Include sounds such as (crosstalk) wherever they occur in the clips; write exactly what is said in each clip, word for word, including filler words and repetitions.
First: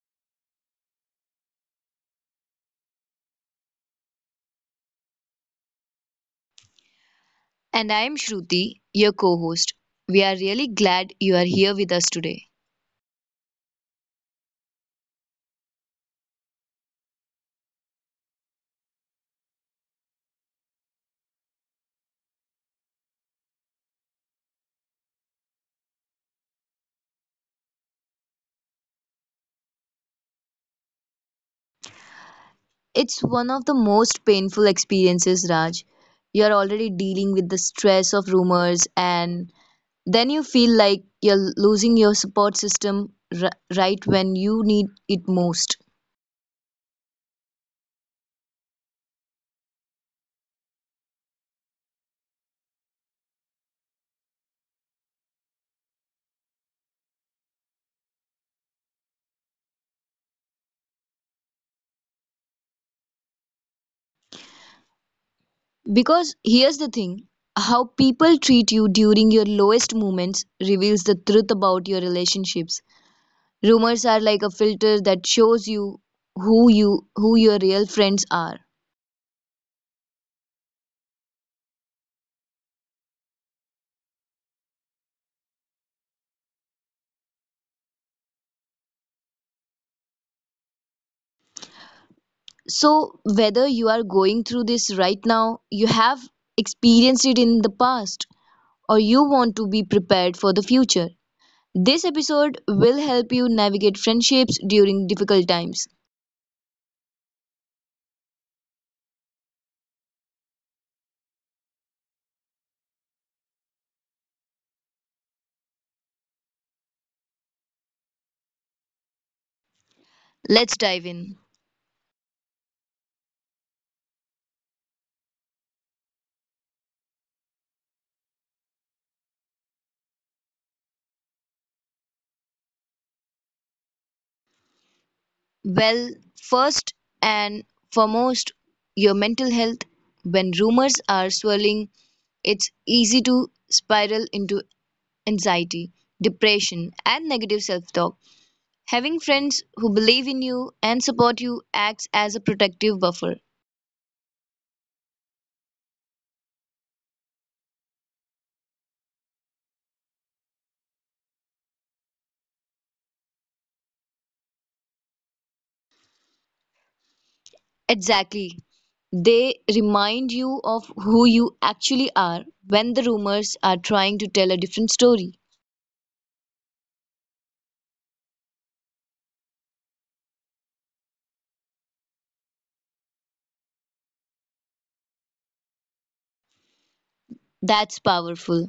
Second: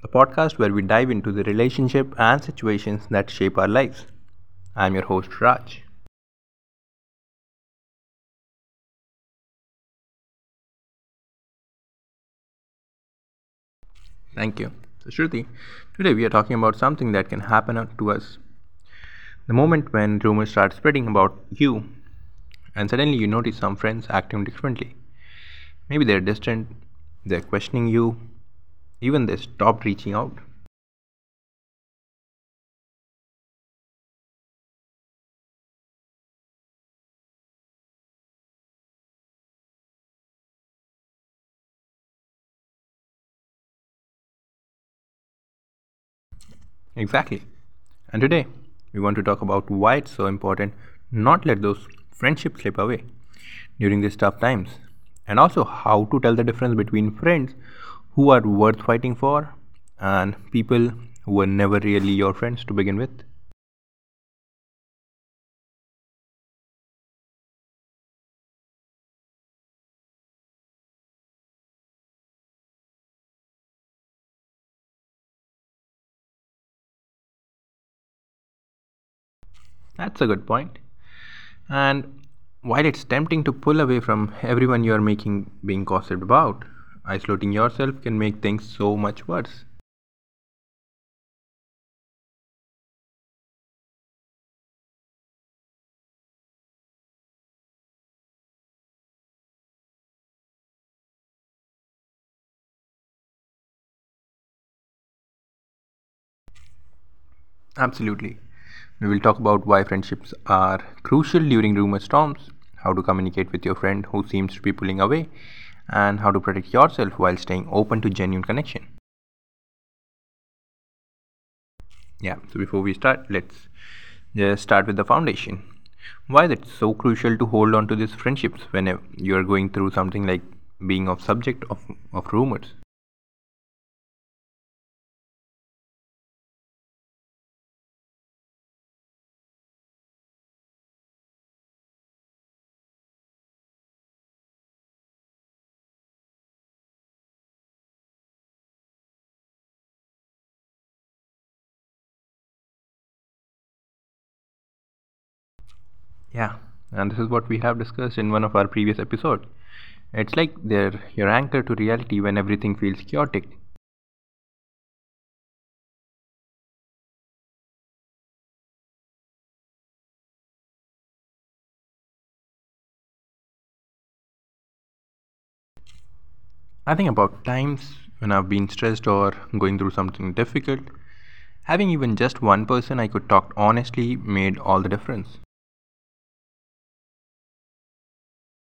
the podcast where we dive into the relationship and situations that shape our lives. I'm your host, Raj. And I am Shruti, your co host. We are really glad you are here with us today. Thank you. So, Shruti, today we are talking about something that can happen to us the moment when rumors start spreading about you, and suddenly you notice some friends acting differently. Maybe they're distant, they're questioning you, even they stopped reaching out. It's one of the most painful experiences, Raj. You're already dealing with the stress of rumors, and then you feel like you're losing your support system r- right when you need it most. Exactly. And today, we want to talk about why it's so important not let those friendships slip away during these tough times, and also how to tell the difference between friends who are worth fighting for and people who were never really your friends to begin with. Because here's the thing, how people treat you during your lowest moments reveals the truth about your relationships. Rumors are like a filter that shows you who you who your real friends are. That's a good point. And while it's tempting to pull away from everyone you're making being gossiped about, isolating yourself can make things so much worse. So whether you are going through this right now, you have experienced it in the past, or you want to be prepared for the future, this episode will help you navigate friendships during difficult times. Absolutely. We will talk about why friendships are crucial during rumor storms, how to communicate with your friend who seems to be pulling away, and how to protect yourself while staying open to genuine connection. Let's dive in. Yeah, so before we start, let's just start with the foundation. Why is it so crucial to hold on to these friendships whenever you are going through something like being of subject of, of rumors? Well, first and foremost, your mental health. When rumors are swirling, it's easy to spiral into anxiety, depression, and negative self talk. Having friends who believe in you and support you acts as a protective buffer. Yeah, and this is what we have discussed in one of our previous episodes. It's like they're your anchor to reality when everything feels chaotic. Exactly. They remind you of who you actually are when the rumors are trying to tell a different story. I think about times when I've been stressed or going through something difficult. Having even just one person I could talk honestly made all the difference. That's powerful.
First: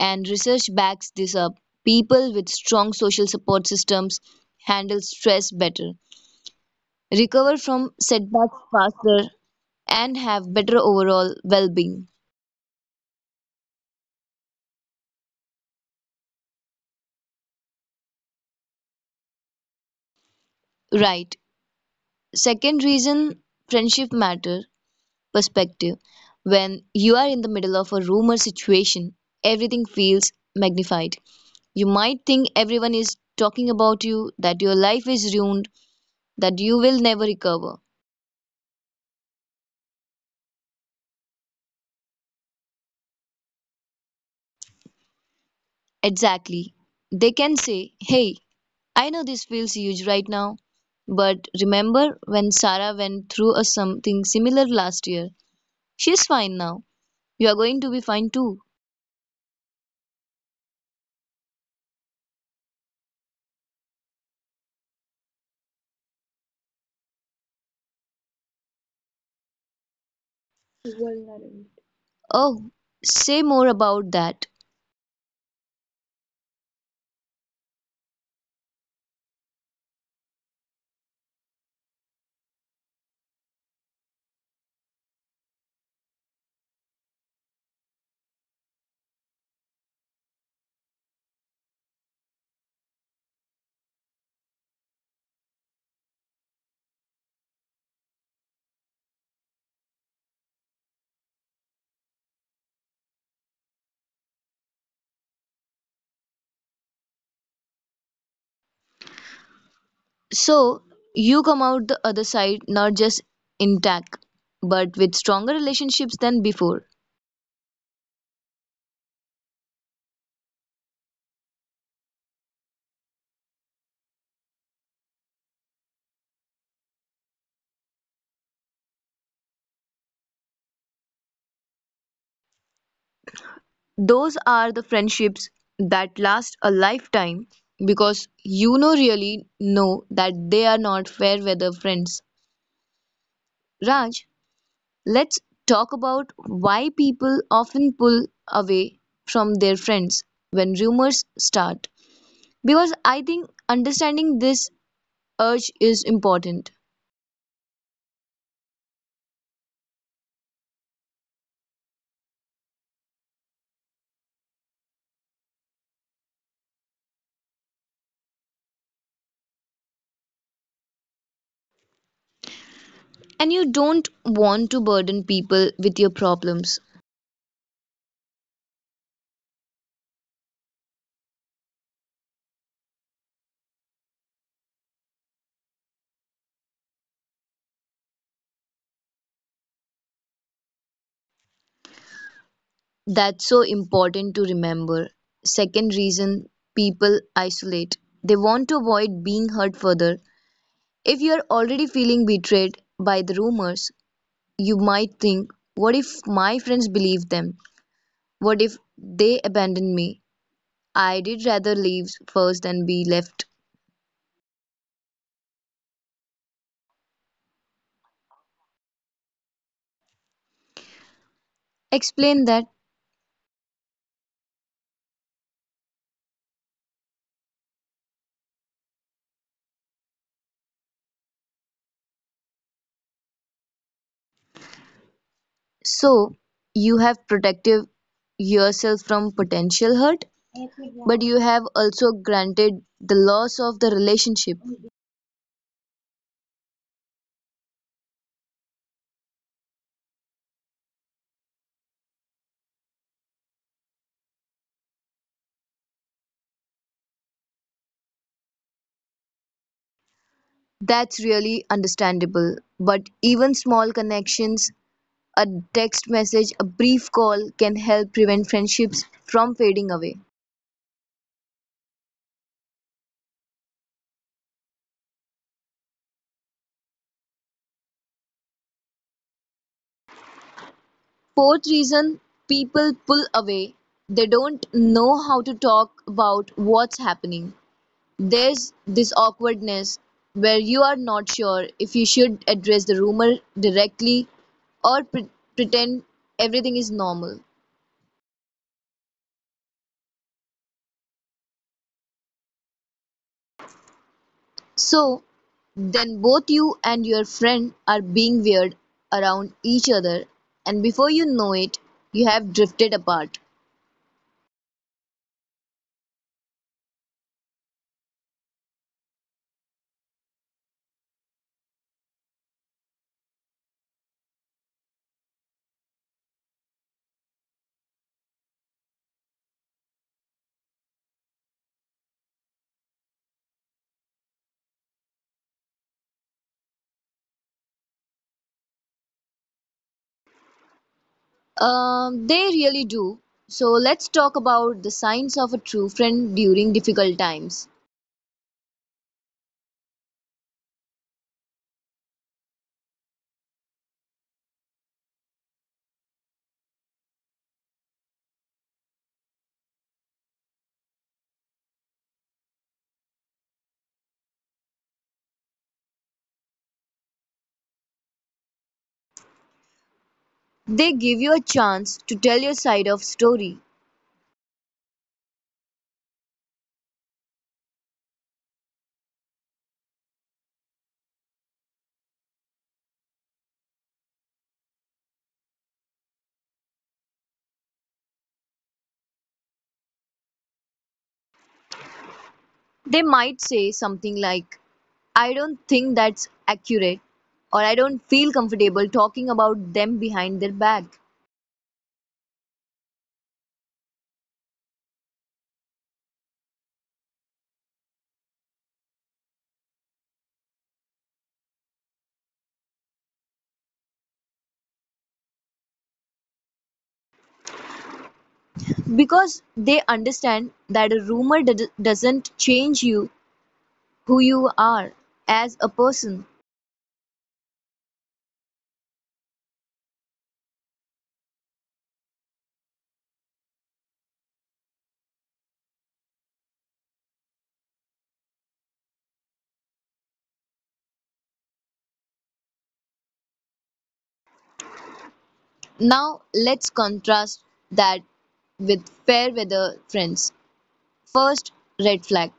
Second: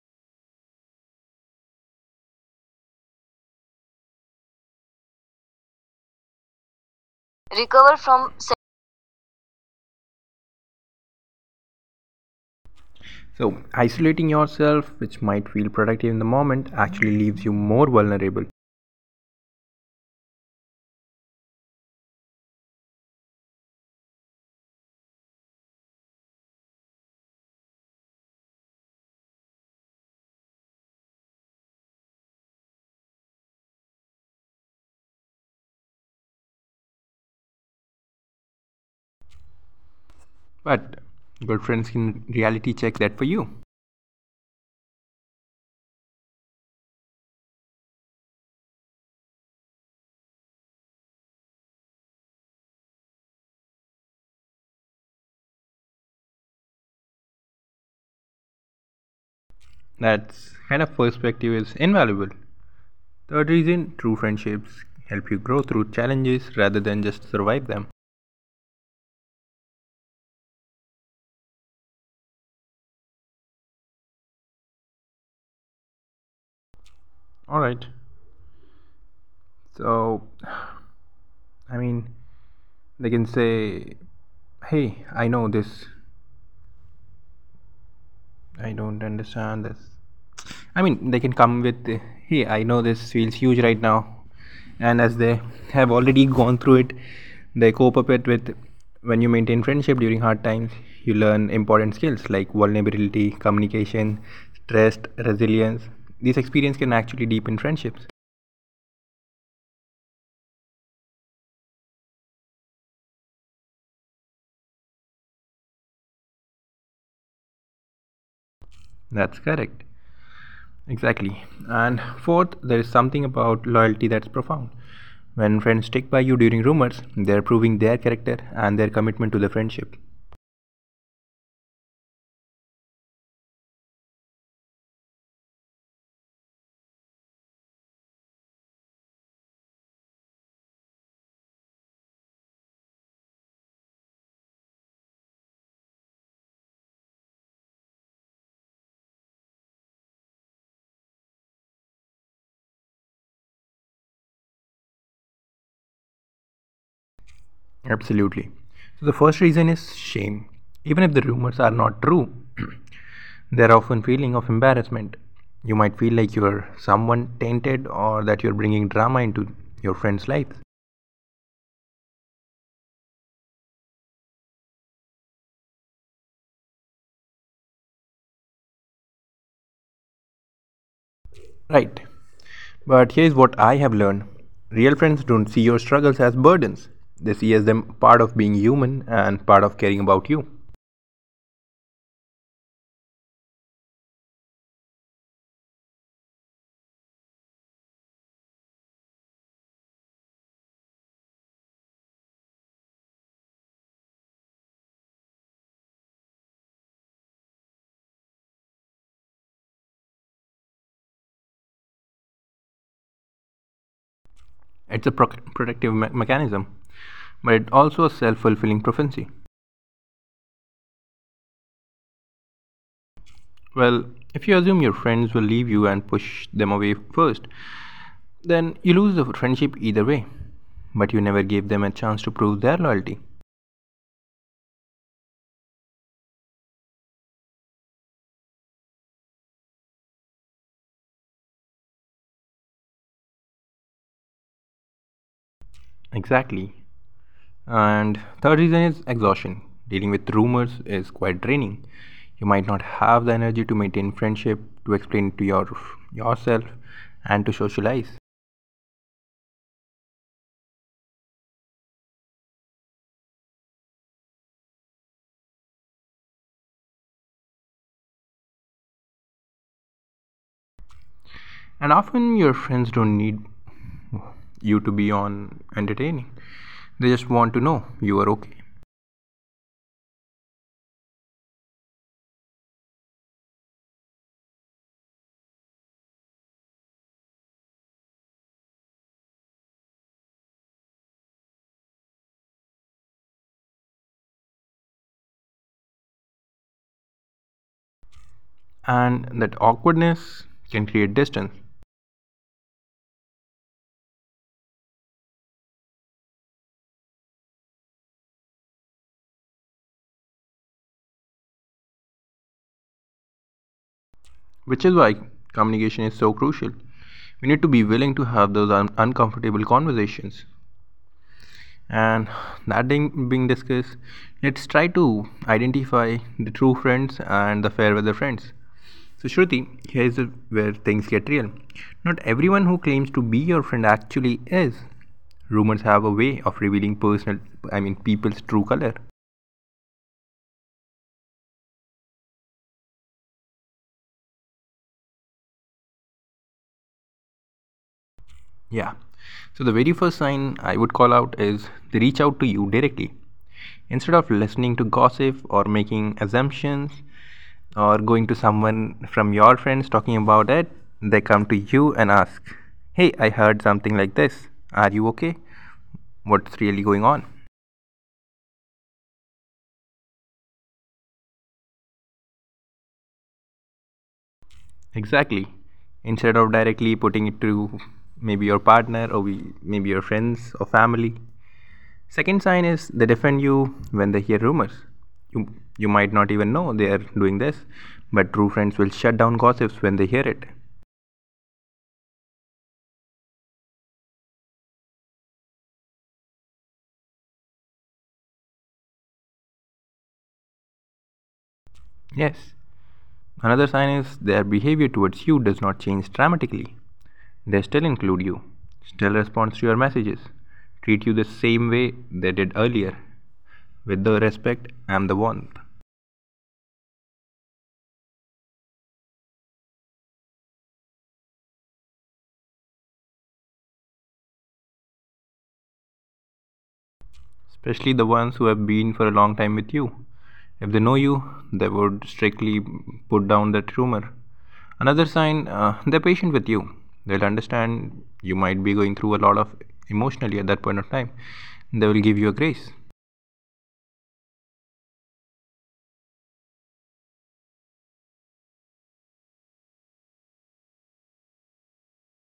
And research backs this up. People with strong social support systems handle stress better, recover from Recover from se- setbacks faster, and have better overall well being. So, isolating yourself, which might feel productive in the moment, actually leaves you more vulnerable. Right. Second reason friendship matter, perspective. When you are in the middle of a rumor situation, everything feels magnified. You might think everyone is talking about you, that your life is ruined, that you will never recover. But good friends can reality check that for you. Exactly. They can say, "Hey, I know this feels huge right now, but remember when Sarah went through a something similar last year? She's fine now. You are going to be fine too." That kind of perspective is invaluable. Third reason true friendships help you grow through challenges rather than just survive them. Oh, say more about that. Alright, so I mean, they can say, hey, I know this. I don't understand this. I mean, they can come with, hey, I know this feels huge right now. And as they have already gone through it, they cope up it with when you maintain friendship during hard times, you learn important skills like vulnerability, communication, stress, resilience. These experiences can actually deepen friendships. So you come out the other side not just intact, but with stronger relationships than before. That's correct. Exactly. And fourth, there is something about loyalty that's profound. When friends stick by you during rumors, they're proving their character and their commitment to the friendship. Those are the friendships that last a lifetime because you know really know that they are not fair weather friends. Raj, let's talk about why people often pull away from their friends when rumors start. Because I think understanding this urge is important. Absolutely. So the first reason is shame. Even if the rumors are not true, (clears throat) they're often feeling of embarrassment. You might feel like you're someone tainted or that you're bringing drama into your friend's life. And you don't want to burden people with your problems. Right. But here's what I have learned real friends don't see your struggles as burdens, they see as them part of being human and part of caring about you. That's so important to remember. Second reason people isolate. They want to avoid being hurt further. If you are already feeling betrayed by the rumors, you might think, what if my friends believe them? What if they abandon me? I did rather leave first than be left. It's a proc protective me- mechanism, but it's also a self fulfilling prophecy. Explain that. Well, if you assume your friends will leave you and push them away first, then you lose the friendship either way. But you never gave them a chance to prove their loyalty. So, you have protected yourself from potential hurt, but you have also granted the loss of the relationship. Exactly. And third reason is exhaustion. Dealing with rumors is quite draining. You might not have the energy to maintain friendship, to explain to your yourself, and to socialize. That's really understandable. But even small connections, a text message, a brief call can help prevent friendships from fading away. And often your friends don't need you to be on entertaining. They just want to know you are okay. Fourth reason people pull away, they don't know how to talk about what's happening. There's this awkwardness where you are not sure if you should address the rumor directly or pre- pretend everything is normal. And that awkwardness can create distance, So, then both you and your friend are being weird around each other, and before you know it, you have drifted apart. which is why communication is so crucial. We need to be willing to have those un- uncomfortable conversations and that thing being discussed, let's try to identify the true friends and the fair weather friends. So, Shruti, here is where things get real. Not everyone who claims to be your friend actually is. Rumors have a way of revealing personal, i mean people's true color. Um, they really do. So, let's talk about the signs of a true friend during difficult times. Yeah. So the very first sign I would call out is they reach out to you directly. Instead of listening to gossip or making assumptions or going to someone from your friends talking about it, they come to you and ask, "Hey, I heard something like this. Are you okay? What's really going on?" They give you a chance to tell your side of story. Exactly. Instead of directly putting it to maybe your partner or we, maybe your friends or family. Second sign is they defend you when they hear rumors. You, you might not even know they are doing this, but true friends will shut down gossips when they hear it. They might say something like, "I don't think that's accurate," or "I don't feel comfortable talking about them behind their back," Yes. Another sign is their behavior towards you does not change dramatically. They still include you, still respond to your messages, treat you the same way they did earlier, with the respect and the warmth. because they understand that a rumor d- doesn't change you who you are as a person. Especially the ones who have been for a long time with you. If they know you, they would strictly put down that rumor. Another sign, uh, they're patient with you. They'll understand you might be going through a lot of emotionally at that point of time. They will give you a grace. Now, let's contrast that with fair weather friends. First red flag,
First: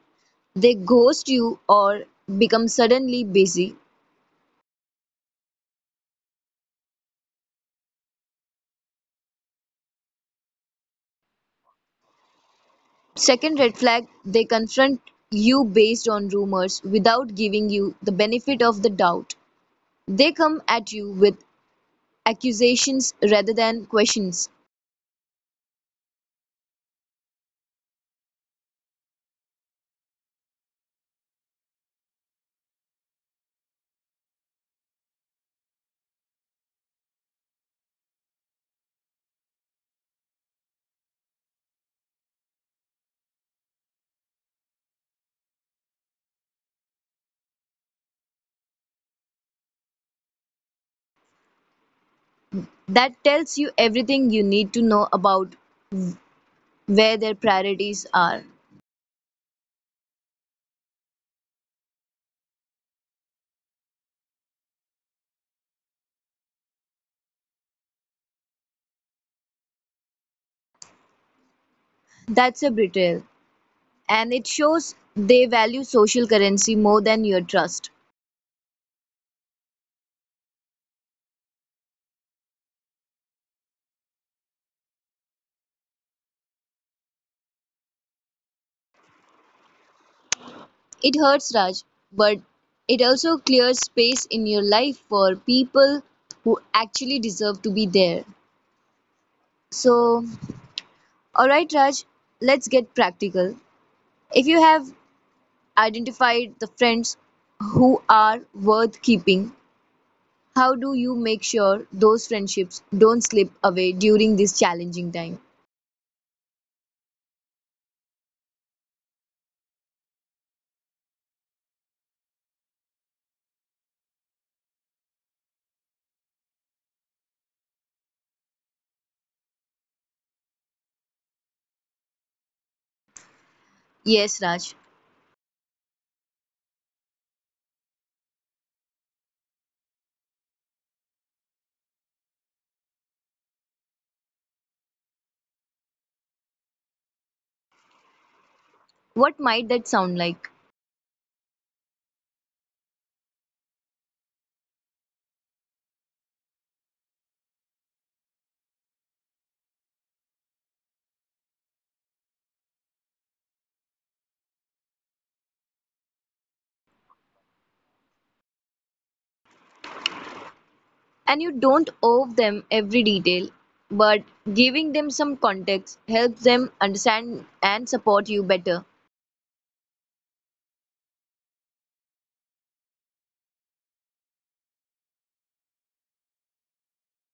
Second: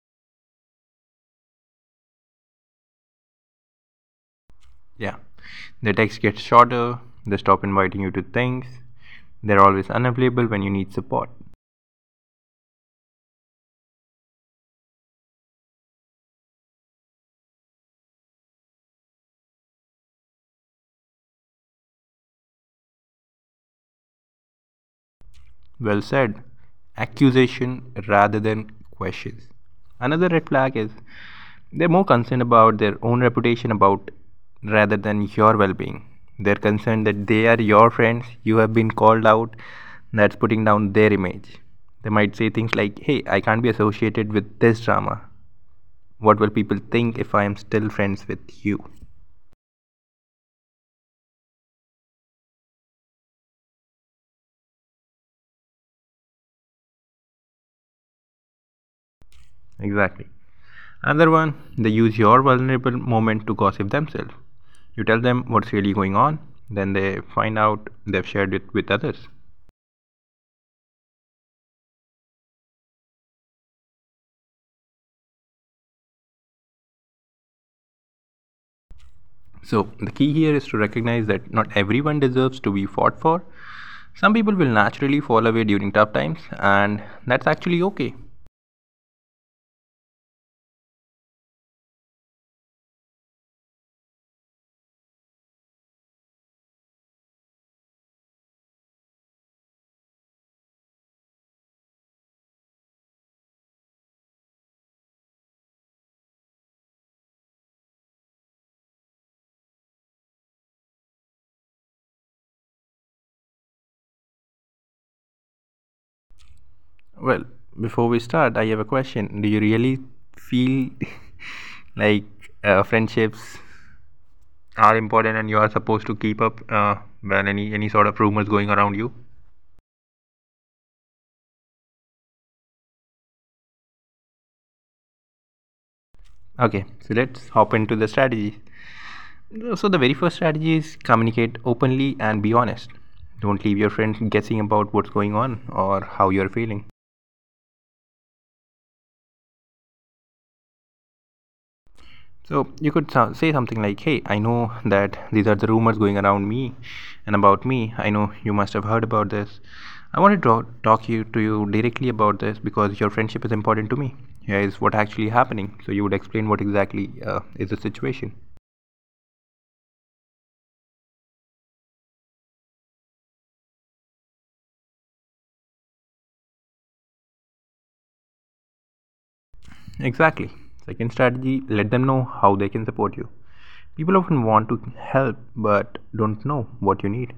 they ghost you or become suddenly busy. Yeah. Their texts get shorter, they stop inviting you to things, they're always unavailable when you need support. Second red flag, they confront you based on rumors without giving you the benefit of the doubt. They come at you with accusations rather than questions. Well said. Accusation rather than questions. Another red flag is they're more concerned about their own reputation about rather than your well-being. They're concerned that they are your friends, you have been called out, that's putting down their image. They might say things like, "Hey, I can't be associated with this drama. What will people think if I am still friends with you?" That tells you everything you need to know about where their priorities are. Exactly. Another one, they use your vulnerable moment to gossip themselves. You tell them what's really going on, then they find out they've shared it with others. That's a betrayal, and it shows they value social currency more than your trust. So, the key here is to recognize that not everyone deserves to be fought for. Some people will naturally fall away during tough times, and that's actually okay. It hurts, Raj, but it also clears space in your life for people who actually deserve to be there. So, alright, Raj, let's get practical. If you have identified the friends who are worth keeping, how do you make sure those friendships don't slip away during this challenging time? Well, before we start, I have a question. Do you really feel (laughs) like uh, friendships are important and you are supposed to keep up uh, when any, any sort of rumors going around you? Yes, Raj. Okay, so let's hop into the strategy. So, the very first strategy is communicate openly and be honest. Don't leave your friend guessing about what's going on or how you're feeling. What might that sound like? So, you could so- say something like, "Hey, I know that these are the rumors going around me and about me. I know you must have heard about this. I wanted to talk you, to you directly about this because your friendship is important to me. Here is what actually happening." So, you would explain what exactly uh, is the situation. And you don't owe them every detail, but giving them some context helps them understand and support you better. Exactly. Second strategy, let them know how they can support you. People often want to help but don't know what you need.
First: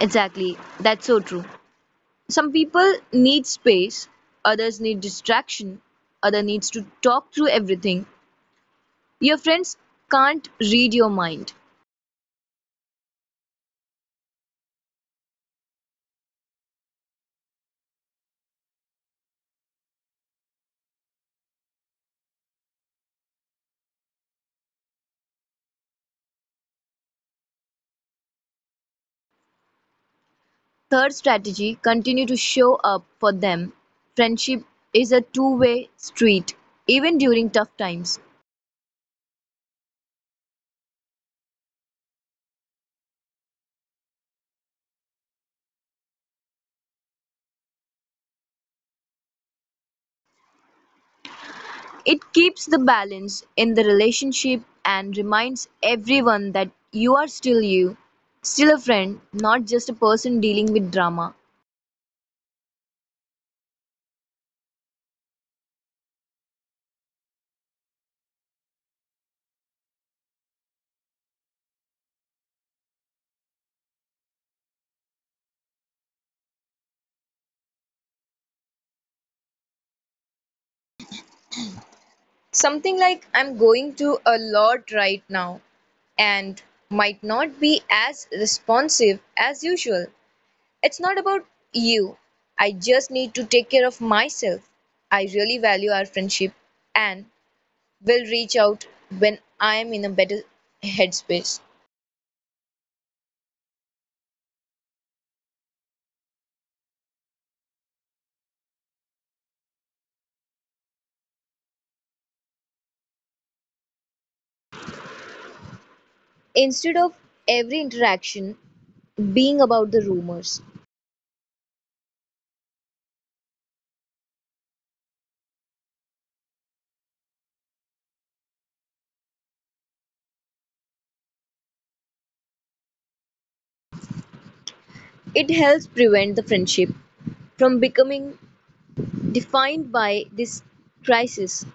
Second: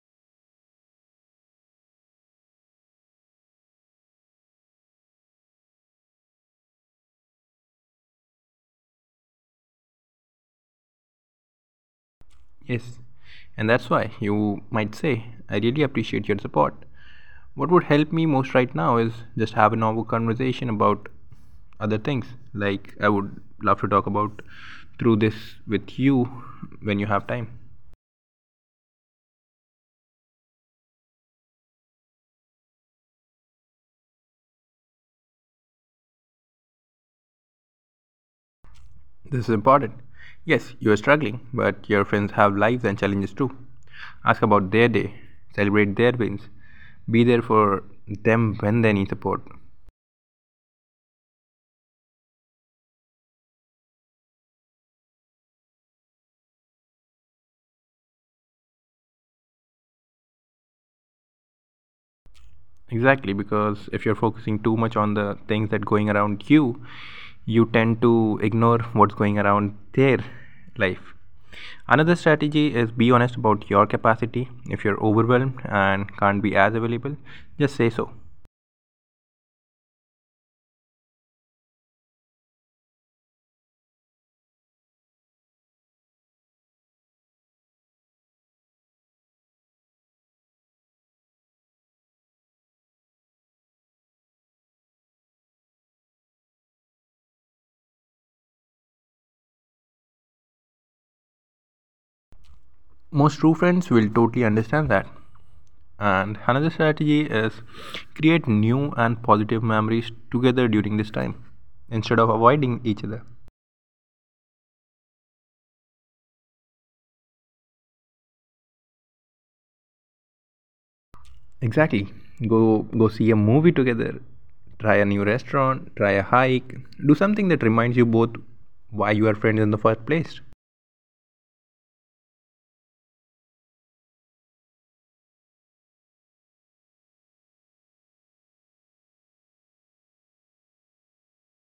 Exactly. That's so true. Some people need space, others need distraction, other needs to talk through everything. Your friends can't read your mind. Yes, and that's why you might say, "I really appreciate your support. What would help me most right now is just have a normal conversation about other things. Like, I would love to talk about through this with you when you have time." Third strategy, continue to show up for them. Friendship is a two-way street, even during tough times. This is important. Yes, you are struggling, but your friends have lives and challenges too. Ask about their day, celebrate their wins, be there for them when they need support. It keeps the balance in the relationship and reminds everyone that you are still you, still a friend, not just a person dealing with drama. Exactly, because if you're focusing too much on the things that going around you, you tend to ignore what's going around their life. Another strategy is be honest about your capacity. If you're overwhelmed and can't be as available, just say so. Something like, I'm going to a lot right now and might not be as responsive as usual. It's not about you. I just need to take care of myself. I really value our friendship and will reach out when I am in a better headspace. Most true friends will totally understand that. And another strategy is create new and positive memories together during this time instead of avoiding each other. Instead of every interaction being about the rumors, Exactly. Go go see a movie together. Try a new restaurant, try a hike, do something that reminds you both why you are friends in the first place. it helps prevent the friendship from becoming defined by this crisis.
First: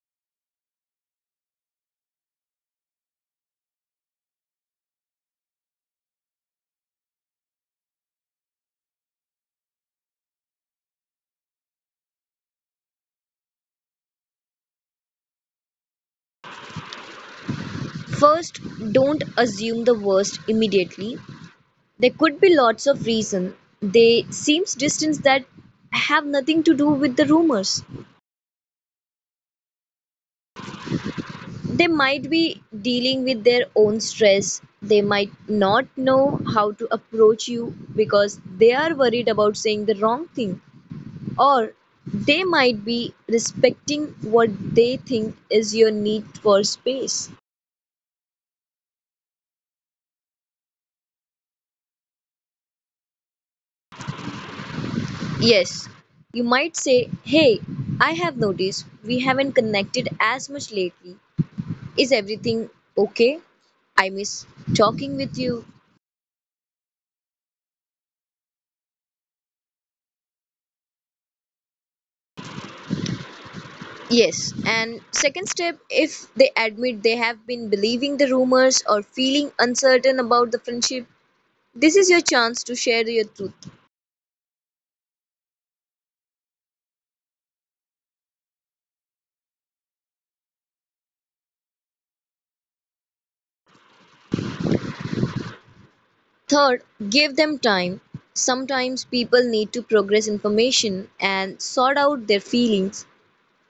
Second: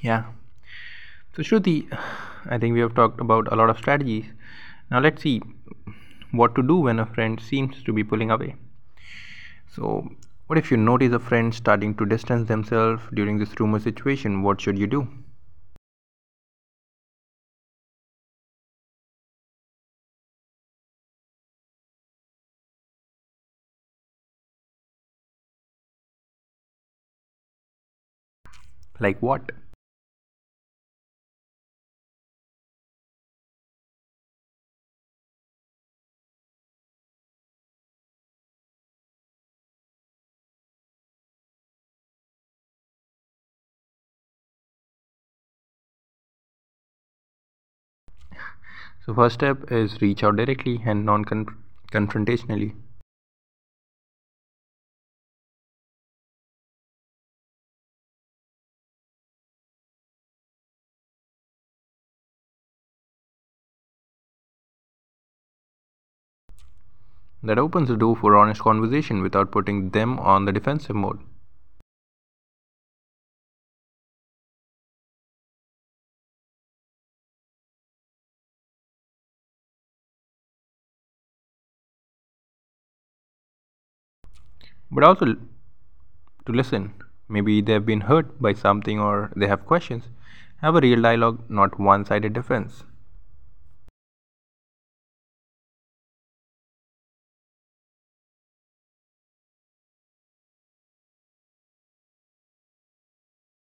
Yeah. So, Shruti, I think we have talked about a lot of strategies. Now let's see what to do when a friend seems to be pulling away. So, what if you notice a friend starting to distance themselves during this rumor situation? What should you do? First, don't assume the worst immediately. There could be lots of reason. They seems distance that have nothing to do with the rumors. Like what? They might be dealing with their own stress. They might not know how to approach you because they are worried about saying the wrong thing. Or they might be respecting what they think is your need for space. So, first step is reach out directly and non confrontationally. Yes, you might say, "Hey, I have noticed we haven't connected as much lately. Is everything okay? I miss talking with you." That opens the door for honest conversation without putting them on the defensive mode. Yes, and second step, if they admit they have been believing the rumors or feeling uncertain about the friendship, this is your chance to share your truth. But also to listen. Maybe they've been hurt by something or they have questions. Have a real dialogue, not one sided defense. Third, give them time. Sometimes people need to progress information and sort out their feelings.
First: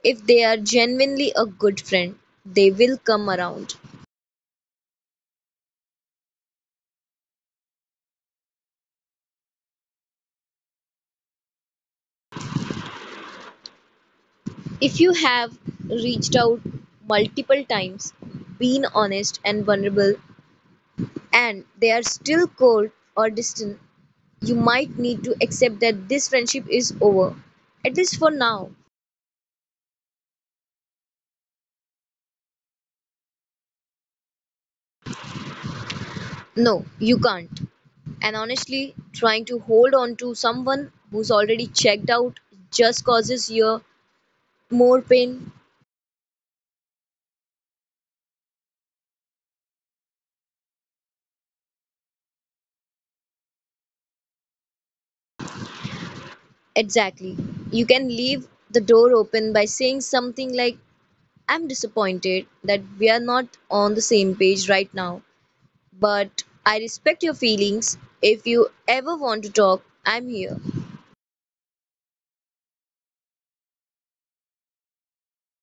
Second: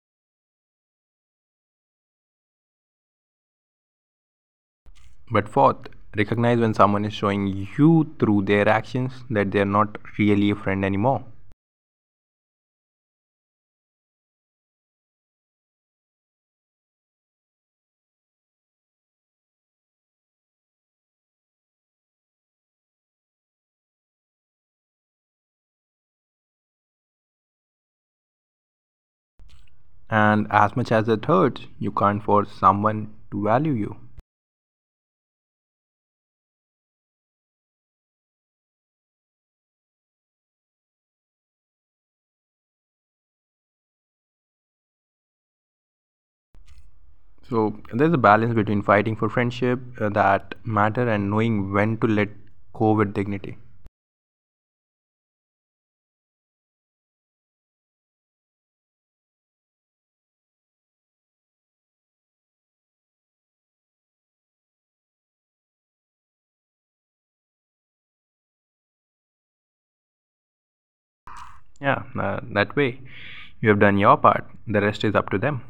If they are genuinely a good friend, they will come around. But fourth, recognize when someone is showing you through their actions that they're not really a friend anymore. If you have reached out multiple times, been honest and vulnerable, and they are still cold or distant, you might need to accept that this friendship is over, at least for now. And as much as it hurts, you can't force someone to value you. No, you can't. And honestly, trying to hold on to someone who's already checked out just causes you more pain. So there's a balance between fighting for friendship uh, that matter and knowing when to let go with dignity. Exactly. You can leave the door open by saying something like, "I'm disappointed that we are not on the same page right now, but I respect your feelings. If you ever want to talk, I'm here." Yeah, uh, that way you have done your part. The rest is up to them.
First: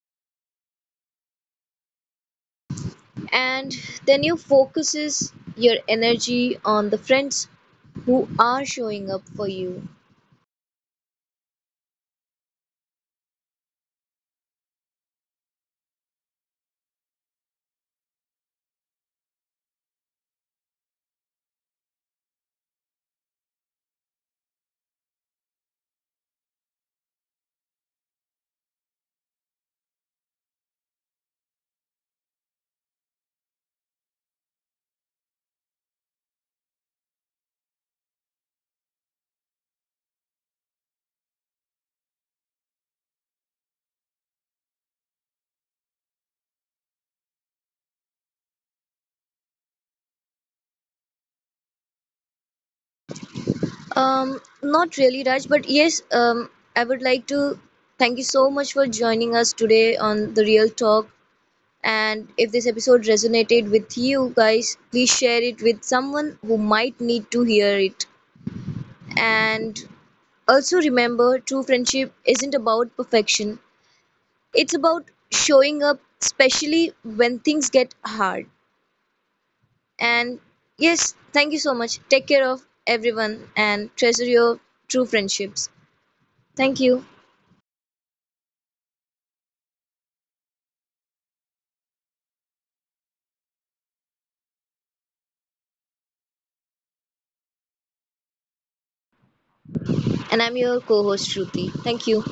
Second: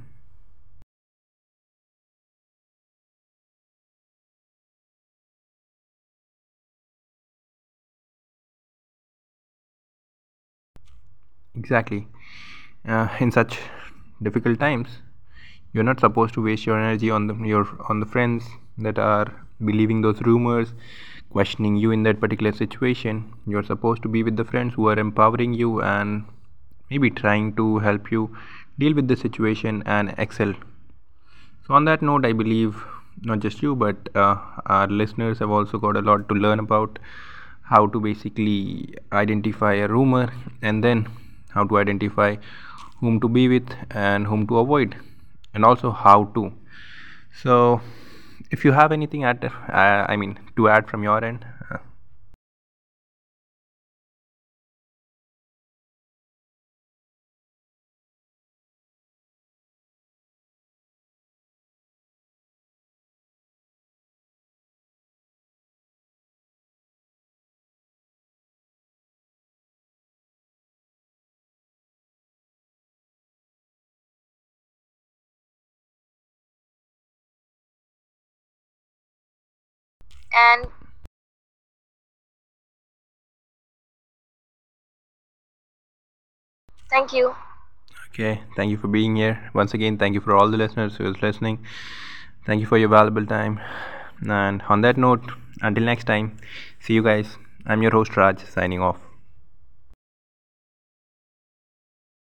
And then you focuses your energy on the friends who are showing up for you. Exactly. Uh, in such difficult times, you're not supposed to waste your energy on the, your on the friends that are believing those rumors, questioning you in that particular situation. You're supposed to be with the friends who are empowering you and maybe trying to help you deal with the situation and excel. So, on that note, I believe not just you, but uh, our listeners have also got a lot to learn about how to basically identify a rumor and then how to identify whom to be with and whom to avoid, and also how to. So, if you have anything at, uh, I mean, to add from your end, uh, um Not really, Raj, but yes, um I would like to thank you so much for joining us today on The Real Talk. And if this episode resonated with you guys, please share it with someone who might need to hear it. And also remember, true friendship isn't about perfection. It's about showing up, especially when things get hard. And and yes, thank you so much. Take care of everyone and treasure your true friendships. Thank you. thank you. Okay, thank you for being here once again. Thank you for all the listeners who is listening. Thank you for your valuable time. And on that note, until next time, see you guys. I'm your host Raj signing off. And I'm your co host, Shruti. Thank you.